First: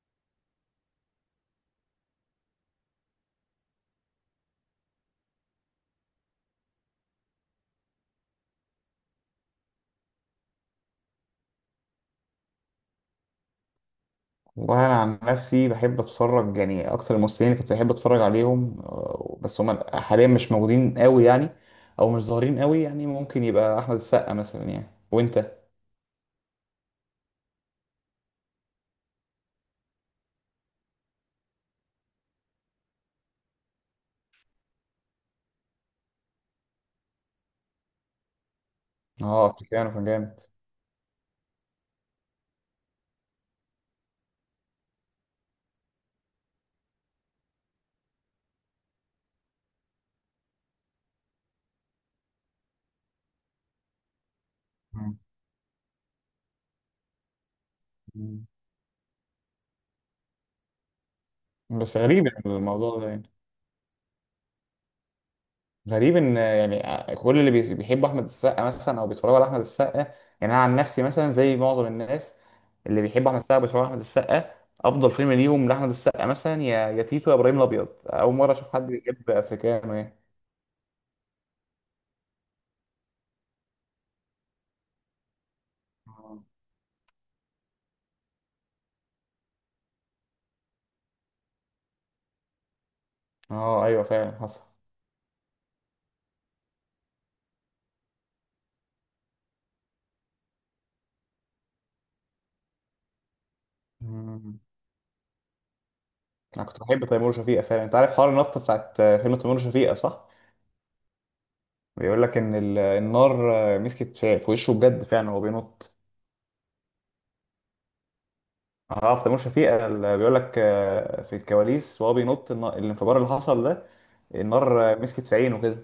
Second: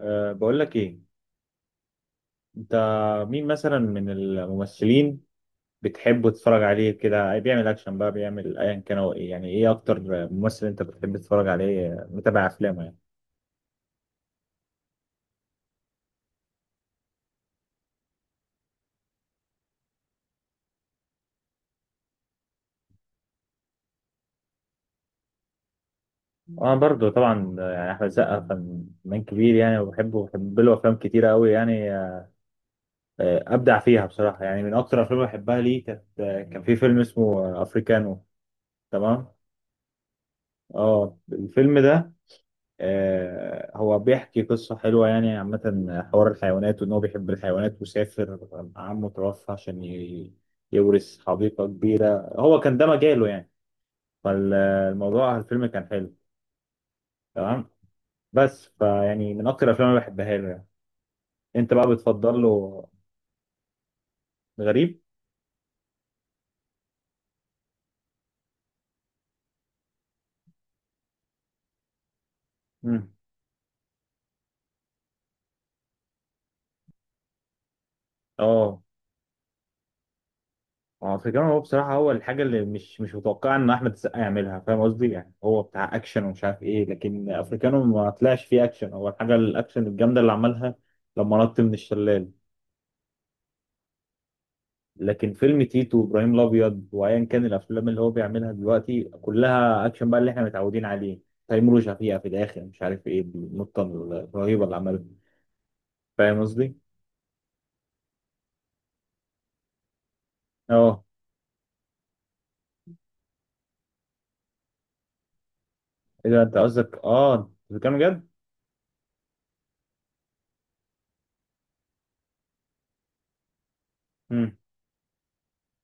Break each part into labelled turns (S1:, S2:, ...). S1: بقول لك ايه. انت، مين مثلا من الممثلين بتحب تتفرج عليه كده، بيعمل اكشن بقى، بيعمل ايا كان هو ايه؟ يعني ايه اكتر ممثل انت بتحب تتفرج عليه متابع افلامه يعني.
S2: والله انا عن نفسي بحب اتفرج، يعني اكتر الممثلين اللي كنت بحب اتفرج عليهم بس هم حاليا مش موجودين قوي يعني، او مش ظاهرين قوي. يعني ممكن يبقى احمد السقا مثلا، يعني وانت.
S1: انا برضو طبعا يعني احمد السقا فنان كبير يعني، وبحبه وبحب له افلام كتيره قوي يعني. ابدع فيها بصراحه يعني. من اكتر الافلام اللي بحبها ليه كان في فيلم اسمه افريكانو. تمام.
S2: اه افريكانو كان جامد.
S1: اه، الفيلم ده. هو بيحكي قصة حلوة يعني عامة. حوار الحيوانات، وإن هو بيحب الحيوانات وسافر. عمه توفى عشان يورث حديقة كبيرة، هو كان ده مجاله يعني. فالموضوع، الفيلم كان حلو. تمام.
S2: مم.
S1: بس فيعني من أكتر الأفلام اللي بحبها له يعني. أنت بقى
S2: بس غريب يعني
S1: بتفضل له؟
S2: الموضوع ده يعني.
S1: غريب؟
S2: غريب ان يعني كل اللي بيحبوا احمد السقا مثلا او بيتفرجوا على احمد السقا، يعني انا عن نفسي مثلا زي معظم الناس اللي
S1: مم.
S2: بيحبوا احمد السقا بيتفرجوا على احمد السقا، افضل فيلم ليهم لاحمد السقا مثلا يا يا تيتو يا ابراهيم الابيض. اول مره اشوف
S1: اه
S2: حد بيحب افريكانو يعني.
S1: هو بصراحة، هو الحاجة اللي مش متوقعة إن أحمد السقا يعملها. فاهم قصدي؟ يعني هو بتاع أكشن
S2: آه.
S1: ومش عارف إيه، لكن أفريكانو ما طلعش فيه أكشن. هو الحاجة الأكشن الجامدة اللي عملها لما نط من الشلال.
S2: اه ايوه فعلا حصل.
S1: لكن فيلم تيتو وإبراهيم الأبيض وأيا كان، الأفلام اللي هو بيعملها دلوقتي كلها أكشن بقى، اللي إحنا متعودين عليه. تيمور وشفيقة في الآخر، مش عارف إيه النطة
S2: مم.
S1: الرهيبة اللي عملها. فاهم
S2: انا
S1: قصدي؟
S2: كنت بحب تيمور وشفيقة فعلا. انت عارف حوار النطه بتاعت فيلم تيمور وشفيقة صح؟
S1: أه.
S2: بيقول لك ان النار مسكت في وشه بجد فعلا وهو بينط.
S1: إيه ده؟ أنت قصدك أفريكانو جد؟
S2: اه في تيمور شفيقة اللي بيقول لك في الكواليس وهو بينط الانفجار اللي حصل ده،
S1: مم.
S2: النار مسكت في عينه كده.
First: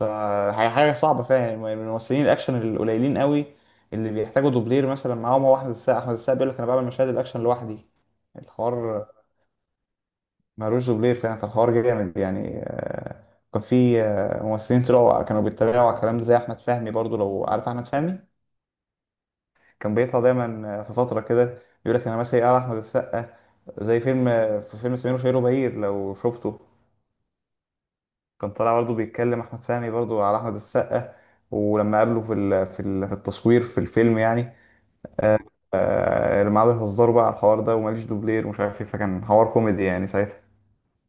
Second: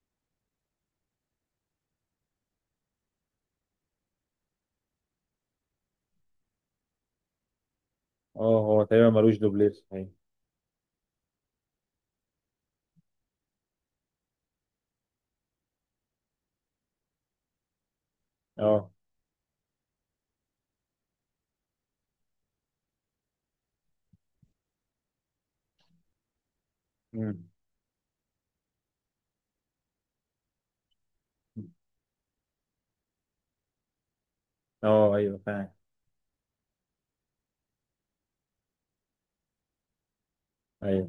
S2: فحاجة صعبة فعلا. من الممثلين الأكشن القليلين قوي اللي بيحتاجوا دوبلير مثلا معاهم هو أحمد السقا. أحمد السقا بيقول لك أنا بعمل مشاهد الأكشن لوحدي،
S1: أه، هو
S2: الحوار.
S1: تقريبا ملوش دوبلير صحيح.
S2: مالوش دوبلير فعلا، فالحوار جامد يعني. كان في ممثلين طلعوا كانوا بيتريقوا على الكلام ده زي أحمد فهمي برضو، لو عارف أحمد فهمي.
S1: أه.
S2: كان بيطلع دايما في فترة كده يقول لك انا مثلا على احمد السقا، زي فيلم في فيلم سمير وشهير وبهير لو شفته،
S1: مم.
S2: كان طالع برضه بيتكلم احمد فهمي برضه على احمد السقا، ولما قابله في التصوير في الفيلم يعني.
S1: اه، ايوه،
S2: آه،
S1: فاهم.
S2: لما قعدوا يهزروا بقى على الحوار ده وماليش دوبلير ومش عارف ايه، فكان حوار كوميدي يعني ساعتها.
S1: ايوه.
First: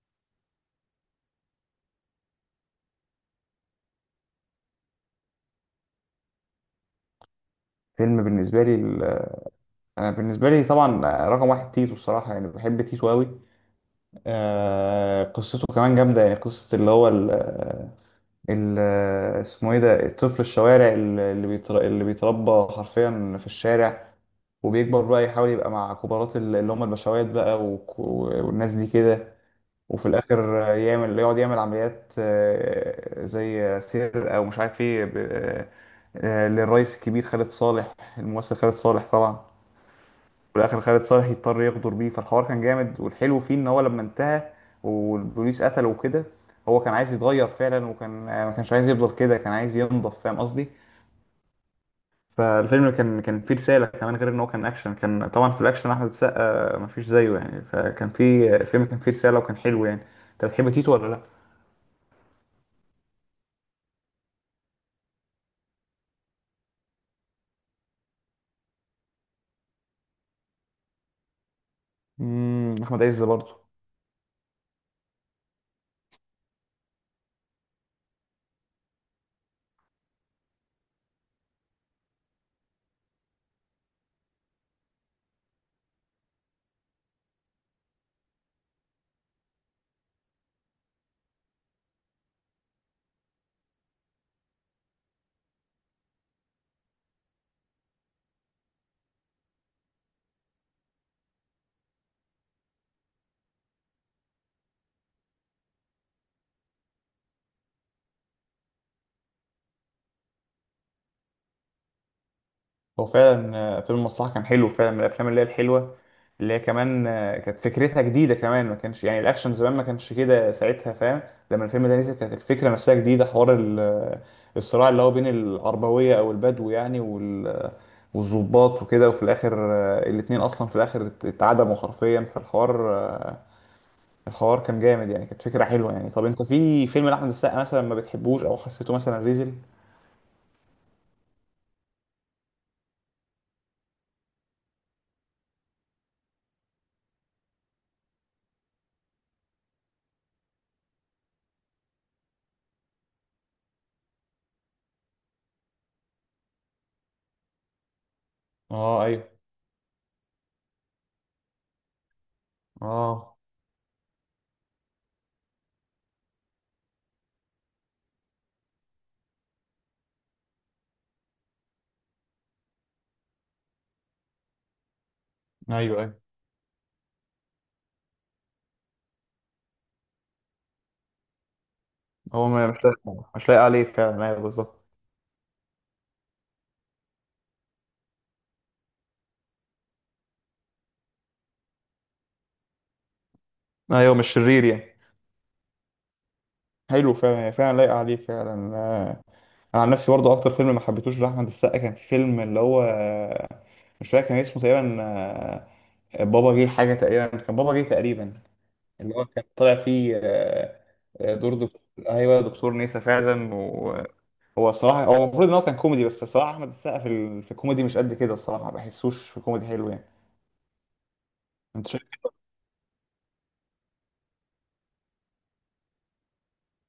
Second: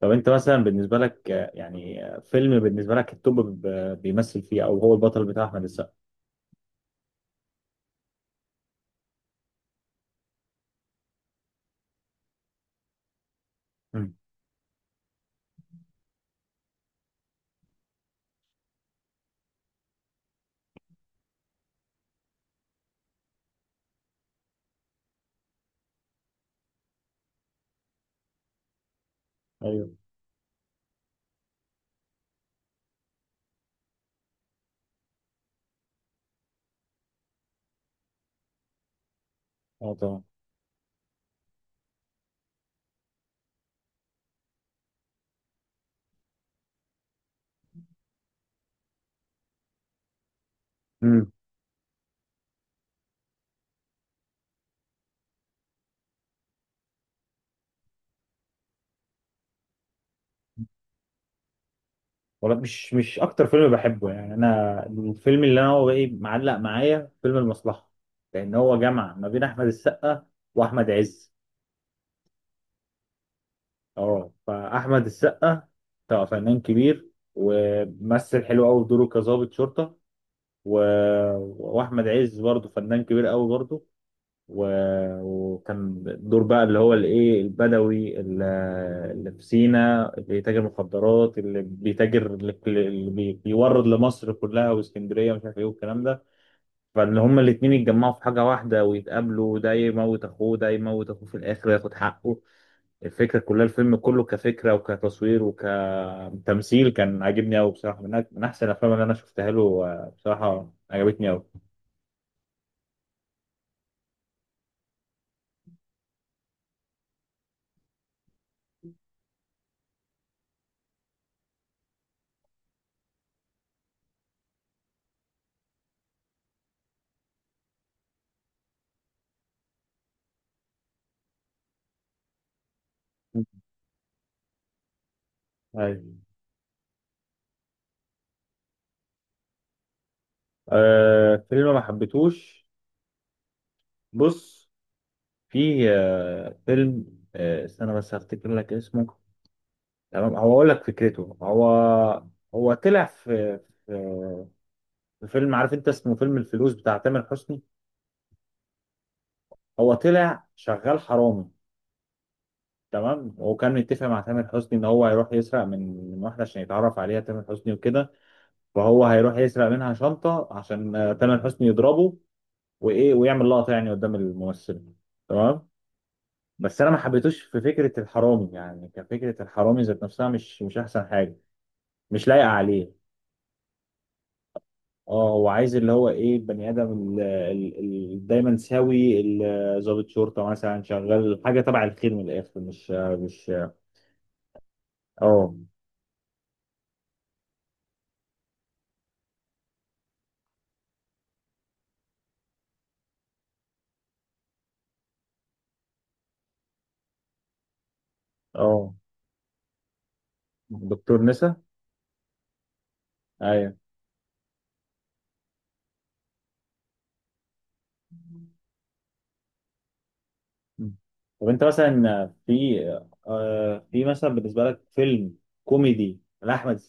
S1: طب انت مثلا بالنسبه لك، يعني فيلم بالنسبه لك التوب، بيمثل فيه او هو البطل، بتاع احمد السقا.
S2: فيلم بالنسبة لي ال- انا بالنسبة لي طبعا رقم واحد تيتو الصراحة، يعني بحب تيتو قوي.
S1: مم.
S2: قصته كمان جامدة يعني. قصة اللي هو ال- اسمه ايه ده، الطفل الشوارع اللي بيتربى حرفيا في الشارع، وبيكبر بقى يحاول يبقى مع كبارات اللي هم البشوات بقى والناس دي كده.
S1: ايوه.
S2: وفي الاخر يعمل يقعد يعمل عمليات زي سرقة ومش عارف ايه للرئيس الكبير خالد صالح، الممثل خالد صالح طبعا.
S1: اه، طبعا.
S2: وفي الاخر خالد صالح يضطر يغدر بيه، فالحوار كان جامد. والحلو فيه ان هو لما انتهى والبوليس قتله وكده، هو كان عايز يتغير فعلا، وكان ما كانش عايز يفضل كده، كان عايز ينضف، فاهم قصدي.
S1: امم.
S2: فالفيلم كان فيه رسالة كمان، غير ان هو كان اكشن. كان طبعا في الاكشن احمد السقا مفيش زيه يعني، فكان فيه الفيلم كان فيه رسالة وكان حلو يعني. انت بتحب تيتو ولا لا؟
S1: والله، مش اكتر فيلم بحبه يعني. انا الفيلم اللي انا هو ايه معلق معايا فيلم المصلحه، لان هو جمع ما بين احمد السقا واحمد عز.
S2: امم، احمد عز برضه.
S1: اه، فاحمد السقا طبعا فنان كبير، وممثل حلو قوي في دوره كظابط شرطه. و... واحمد عز برضه فنان كبير قوي برضه. وكان الدور بقى اللي هو الايه، البدوي اللي في سينا، اللي بيتاجر مخدرات، اللي بيتاجر، اللي بيورد لمصر كلها واسكندريه ومش عارف ايه والكلام ده. فان هما الاتنين يتجمعوا في حاجه واحده ويتقابلوا، ده يموت اخوه ده يموت اخوه، في الاخر ياخد حقه. الفكره كلها، الفيلم كله كفكره وكتصوير وكتمثيل، كان عاجبني قوي بصراحه. من من احسن الافلام اللي انا شفتها له. بصراحه عجبتني قوي.
S2: هو فعلا فيلم المصلحة كان حلو فعلا، من الأفلام اللي هي الحلوة، اللي هي كمان كانت فكرتها جديدة كمان. ما كانش يعني الأكشن زمان ما كانش كده ساعتها، فاهم. لما الفيلم ده نزل كانت الفكرة نفسها جديدة، حوار الصراع اللي هو بين العربوية أو البدو يعني والضباط وكده. وفي الآخر الاتنين أصلا في الآخر اتعدموا حرفيا، فالحوار الحوار كان جامد يعني، كانت فكرة حلوة يعني.
S1: ايوه.
S2: طب أنت في فيلم لأحمد السقا مثلا ما بتحبوش أو حسيته مثلا ريزل؟
S1: آه، فيلم ما حبيتهوش. بص، في فيلم، استنى بس هفتكر لك اسمه. تمام، هو اقول لك فكرته. هو هو طلع في في فيلم، عارف انت اسمه، فيلم الفلوس بتاع تامر حسني.
S2: اه ايوه.
S1: هو طلع شغال حرامي، تمام.
S2: اه
S1: وكان متفق مع تامر حسني ان هو هيروح يسرق من واحده عشان يتعرف عليها تامر حسني وكده. فهو هيروح يسرق منها شنطه عشان تامر حسني يضربه وايه، ويعمل لقطه يعني قدام الممثل. تمام.
S2: ايوه ايوه.
S1: بس انا ما حبيتوش في فكره الحرامي يعني، كفكره الحرامي ذات نفسها مش احسن حاجه. مش لايقه
S2: هو مش
S1: عليه.
S2: لايق، مش لايق عليه فعلا، ايوه بالظبط.
S1: اه، هو عايز اللي هو ايه، بني ادم ال- دايما سوي ضابط شرطه مثلا، شغال حاجه تبع الخير من الاخر، مش.
S2: ايوه مش شرير يعني.
S1: اه،
S2: حلو فعلا، هي فعلا لايقه عليه فعلا. انا عن نفسي برضه اكتر فيلم ما حبيتهوش لاحمد السقا كان في فيلم اللي هو، مش فاكر كان اسمه تقريبا، بابا جه حاجه تقريبا، كان بابا جه تقريبا،
S1: اه،
S2: اللي هو كان طالع فيه
S1: دكتور نسا.
S2: دور دكتور. ايوه دكتور نيسا فعلا.
S1: ايوه.
S2: وهو الصراحه هو المفروض ان هو كان كوميدي، بس الصراحه احمد السقا في في الكوميدي مش قد كده الصراحه، ما بحسوش في كوميدي حلو يعني.
S1: مم. طب انت
S2: انت،
S1: مثلا في مثلا بالنسبه لك فيلم كوميدي لاحمد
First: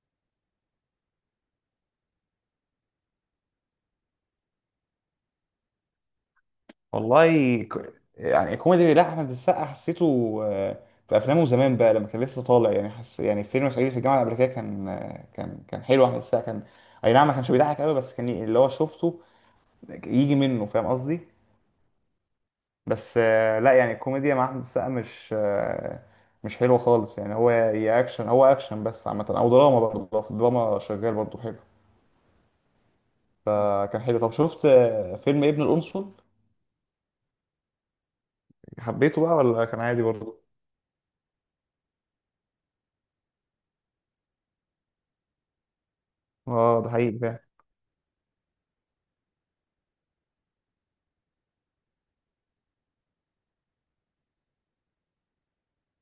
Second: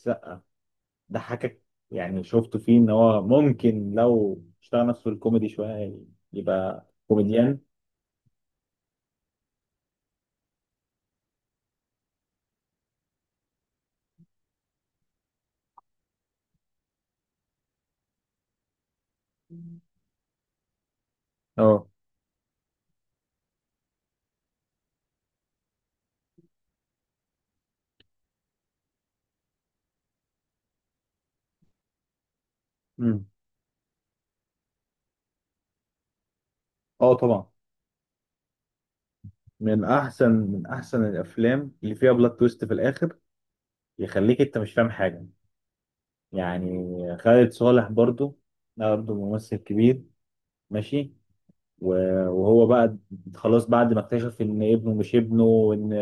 S1: ضحكك، يعني شفته فيه ان هو ممكن لو اشتغل نفسه في الكوميدي شويه يبقى
S2: والله
S1: كوميديان.
S2: يعني كوميدي لا احمد السقا، حسيته في افلامه زمان بقى لما كان لسه طالع يعني، حس يعني فيلم صعيدي في الجامعه الامريكيه كان كان حلو. احمد السقا كان اي نعم ما كانش بيضحك قوي، بس كان اللي هو شفته يجي منه، فاهم قصدي.
S1: اه.
S2: بس لا يعني الكوميديا مع احمد السقا مش مش حلوه خالص يعني. هو يا اكشن، هو اكشن بس عامه، او دراما برضه، في الدراما شغال برضه حلو.
S1: امم.
S2: فكان حلو. طب شفت فيلم ابن القنصل؟
S1: اه، طبعا.
S2: حبيته بقى ولا كان
S1: من
S2: عادي
S1: احسن
S2: برضه؟
S1: من احسن الافلام اللي فيها بلوت تويست في الاخر، يخليك انت مش فاهم حاجه
S2: اه
S1: يعني.
S2: ده حقيقي فعلا.
S1: خالد صالح برضو، ده برضو ممثل كبير. ماشي. وهو بقى خلاص بعد ما اكتشف ان ابنه مش ابنه، وان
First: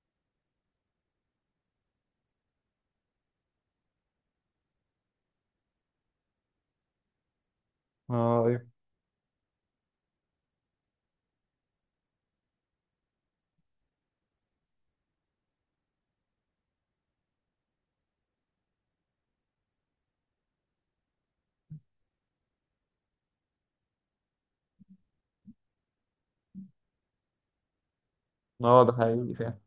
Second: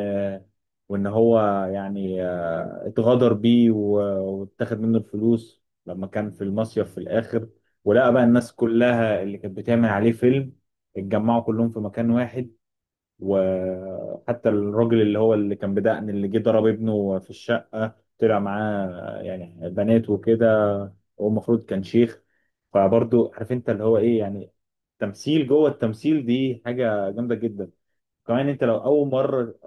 S1: وان هو يعني اتغدر بيه، واتاخد منه الفلوس لما كان في المصيف. في الاخر، ولقى بقى الناس
S2: اه.
S1: كلها اللي كانت بتعمل عليه فيلم اتجمعوا كلهم في مكان واحد. وحتى الراجل اللي هو اللي كان بدقن، اللي جه ضرب ابنه في الشقة، طلع معاه يعني بنات وكده. هو المفروض كان شيخ. فبرضه عارف انت اللي هو ايه يعني، تمثيل جوه التمثيل، دي حاجه جامده جدا. كمان انت لو
S2: اه ده
S1: اول
S2: حقيقي
S1: مره،
S2: فعلا.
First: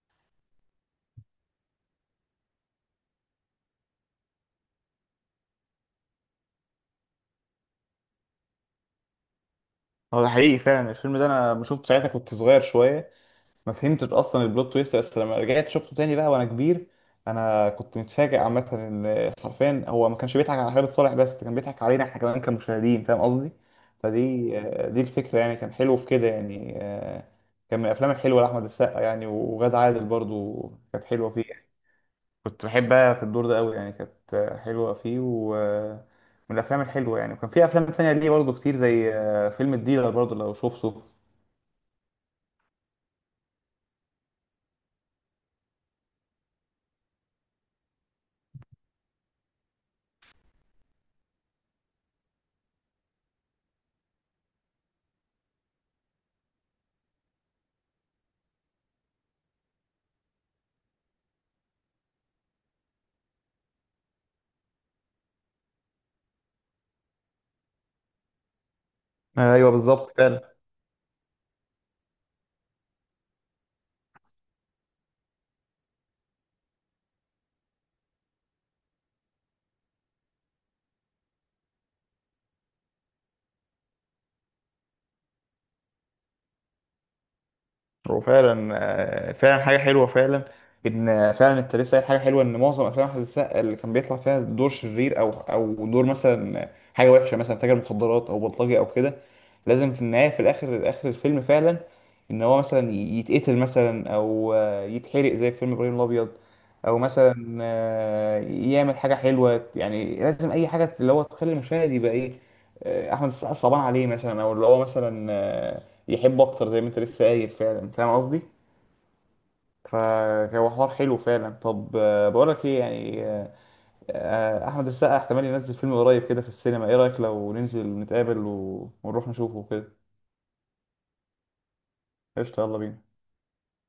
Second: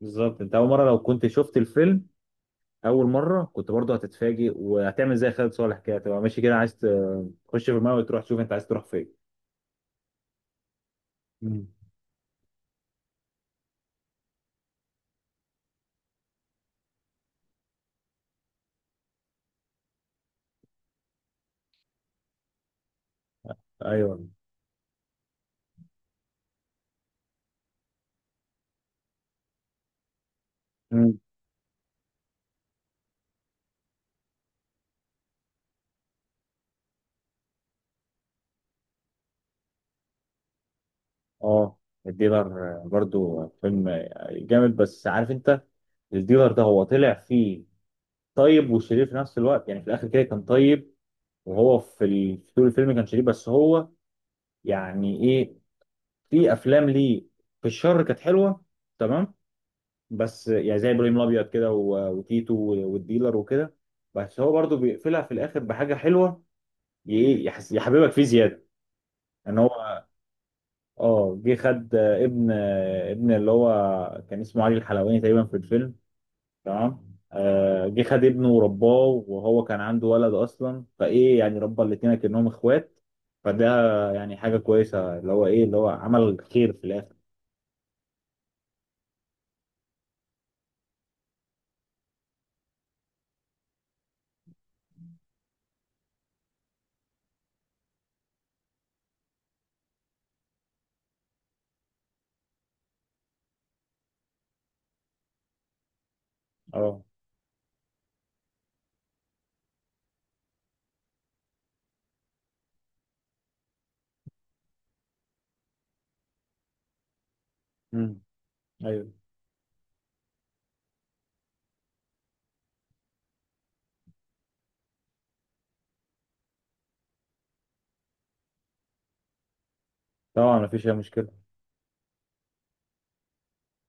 S1: بالظبط انت اول مره لو كنت شفت الفيلم، اول مره كنت برضه هتتفاجئ، وهتعمل زي خالد صالح كده تبقى ماشي كده، عايز تخش في الماء وتروح تشوف انت عايز تروح فين.
S2: هو ده حقيقي فعلا. الفيلم ده انا ما
S1: مم.
S2: شفته ساعتها كنت صغير شويه، ما فهمتش اصلا البلوت تويست، بس لما رجعت شفته تاني بقى وانا كبير انا كنت متفاجئ عامه ان حرفيا هو ما كانش بيضحك على خالد صالح بس كان بيضحك علينا احنا كمان كمشاهدين، فاهم قصدي.
S1: ايوه.
S2: فدي دي الفكره يعني، كان حلو في كده يعني. كان من الافلام الحلوه لاحمد السقا يعني، وغادة عادل برضو كانت
S1: مم.
S2: حلوه فيه، كنت بحبها في الدور ده قوي يعني، كانت حلوة فيه ومن الأفلام الحلوة يعني. وكان في أفلام تانية ليه برضه كتير، زي فيلم الديلر برضه لو شفته.
S1: اه، الديلر برضو فيلم جامد. بس عارف انت الديلر ده هو طلع فيه طيب وشرير في نفس الوقت، يعني في الاخر كده كان طيب. وهو في في طول الفيلم كانش ليه، بس هو يعني ايه، في افلام ليه في الشر كانت حلوه. تمام. بس يعني زي ابراهيم الابيض كده وتيتو والديلر وكده، بس هو برضو بيقفلها في الاخر بحاجه حلوه. ايه، يحس يحببك فيه زياده. ان
S2: ايوه
S1: هو
S2: بالظبط فعلا.
S1: اه جه خد ابن اللي هو كان اسمه علي الحلواني تقريبا في الفيلم، تمام. جه خد ابنه ورباه، وهو كان عنده ولد اصلا، فايه يعني ربى الاتنين كأنهم اخوات. فده يعني حاجه كويسه اللي هو ايه، اللي هو عمل خير في الاخر.
S2: هو فعلا فعلا حاجة حلوة فعلا. إن فعلا أنت لسه قايل حاجة حلوة، إن معظم أفلام أحمد السقا اللي كان بيطلع فيها دور شرير أو دور مثلا حاجة وحشة، مثلا تاجر مخدرات أو بلطجي أو كده، لازم في النهاية في الآخر آخر الفيلم فعلا إن هو مثلا يتقتل مثلا أو يتحرق زي في فيلم إبراهيم الأبيض، أو
S1: اه.
S2: مثلا يعمل حاجة حلوة يعني. لازم أي حاجة اللي هو تخلي المشاهد يبقى إيه، أحمد السقا صعبان عليه مثلا، أو اللي هو مثلا يحبوا اكتر زي ما انت لسه قايل فعلا، فاهم
S1: مم.
S2: قصدي.
S1: ايوه
S2: فهو حوار حلو فعلا. طب آه، بقولك ايه يعني آه، آه، احمد السقا احتمال ينزل فيلم قريب كده في السينما، ايه رايك لو ننزل نتقابل ونروح نشوفه كده؟
S1: طبعا، مفيش اي مشكله.
S2: قشطة يلا بينا.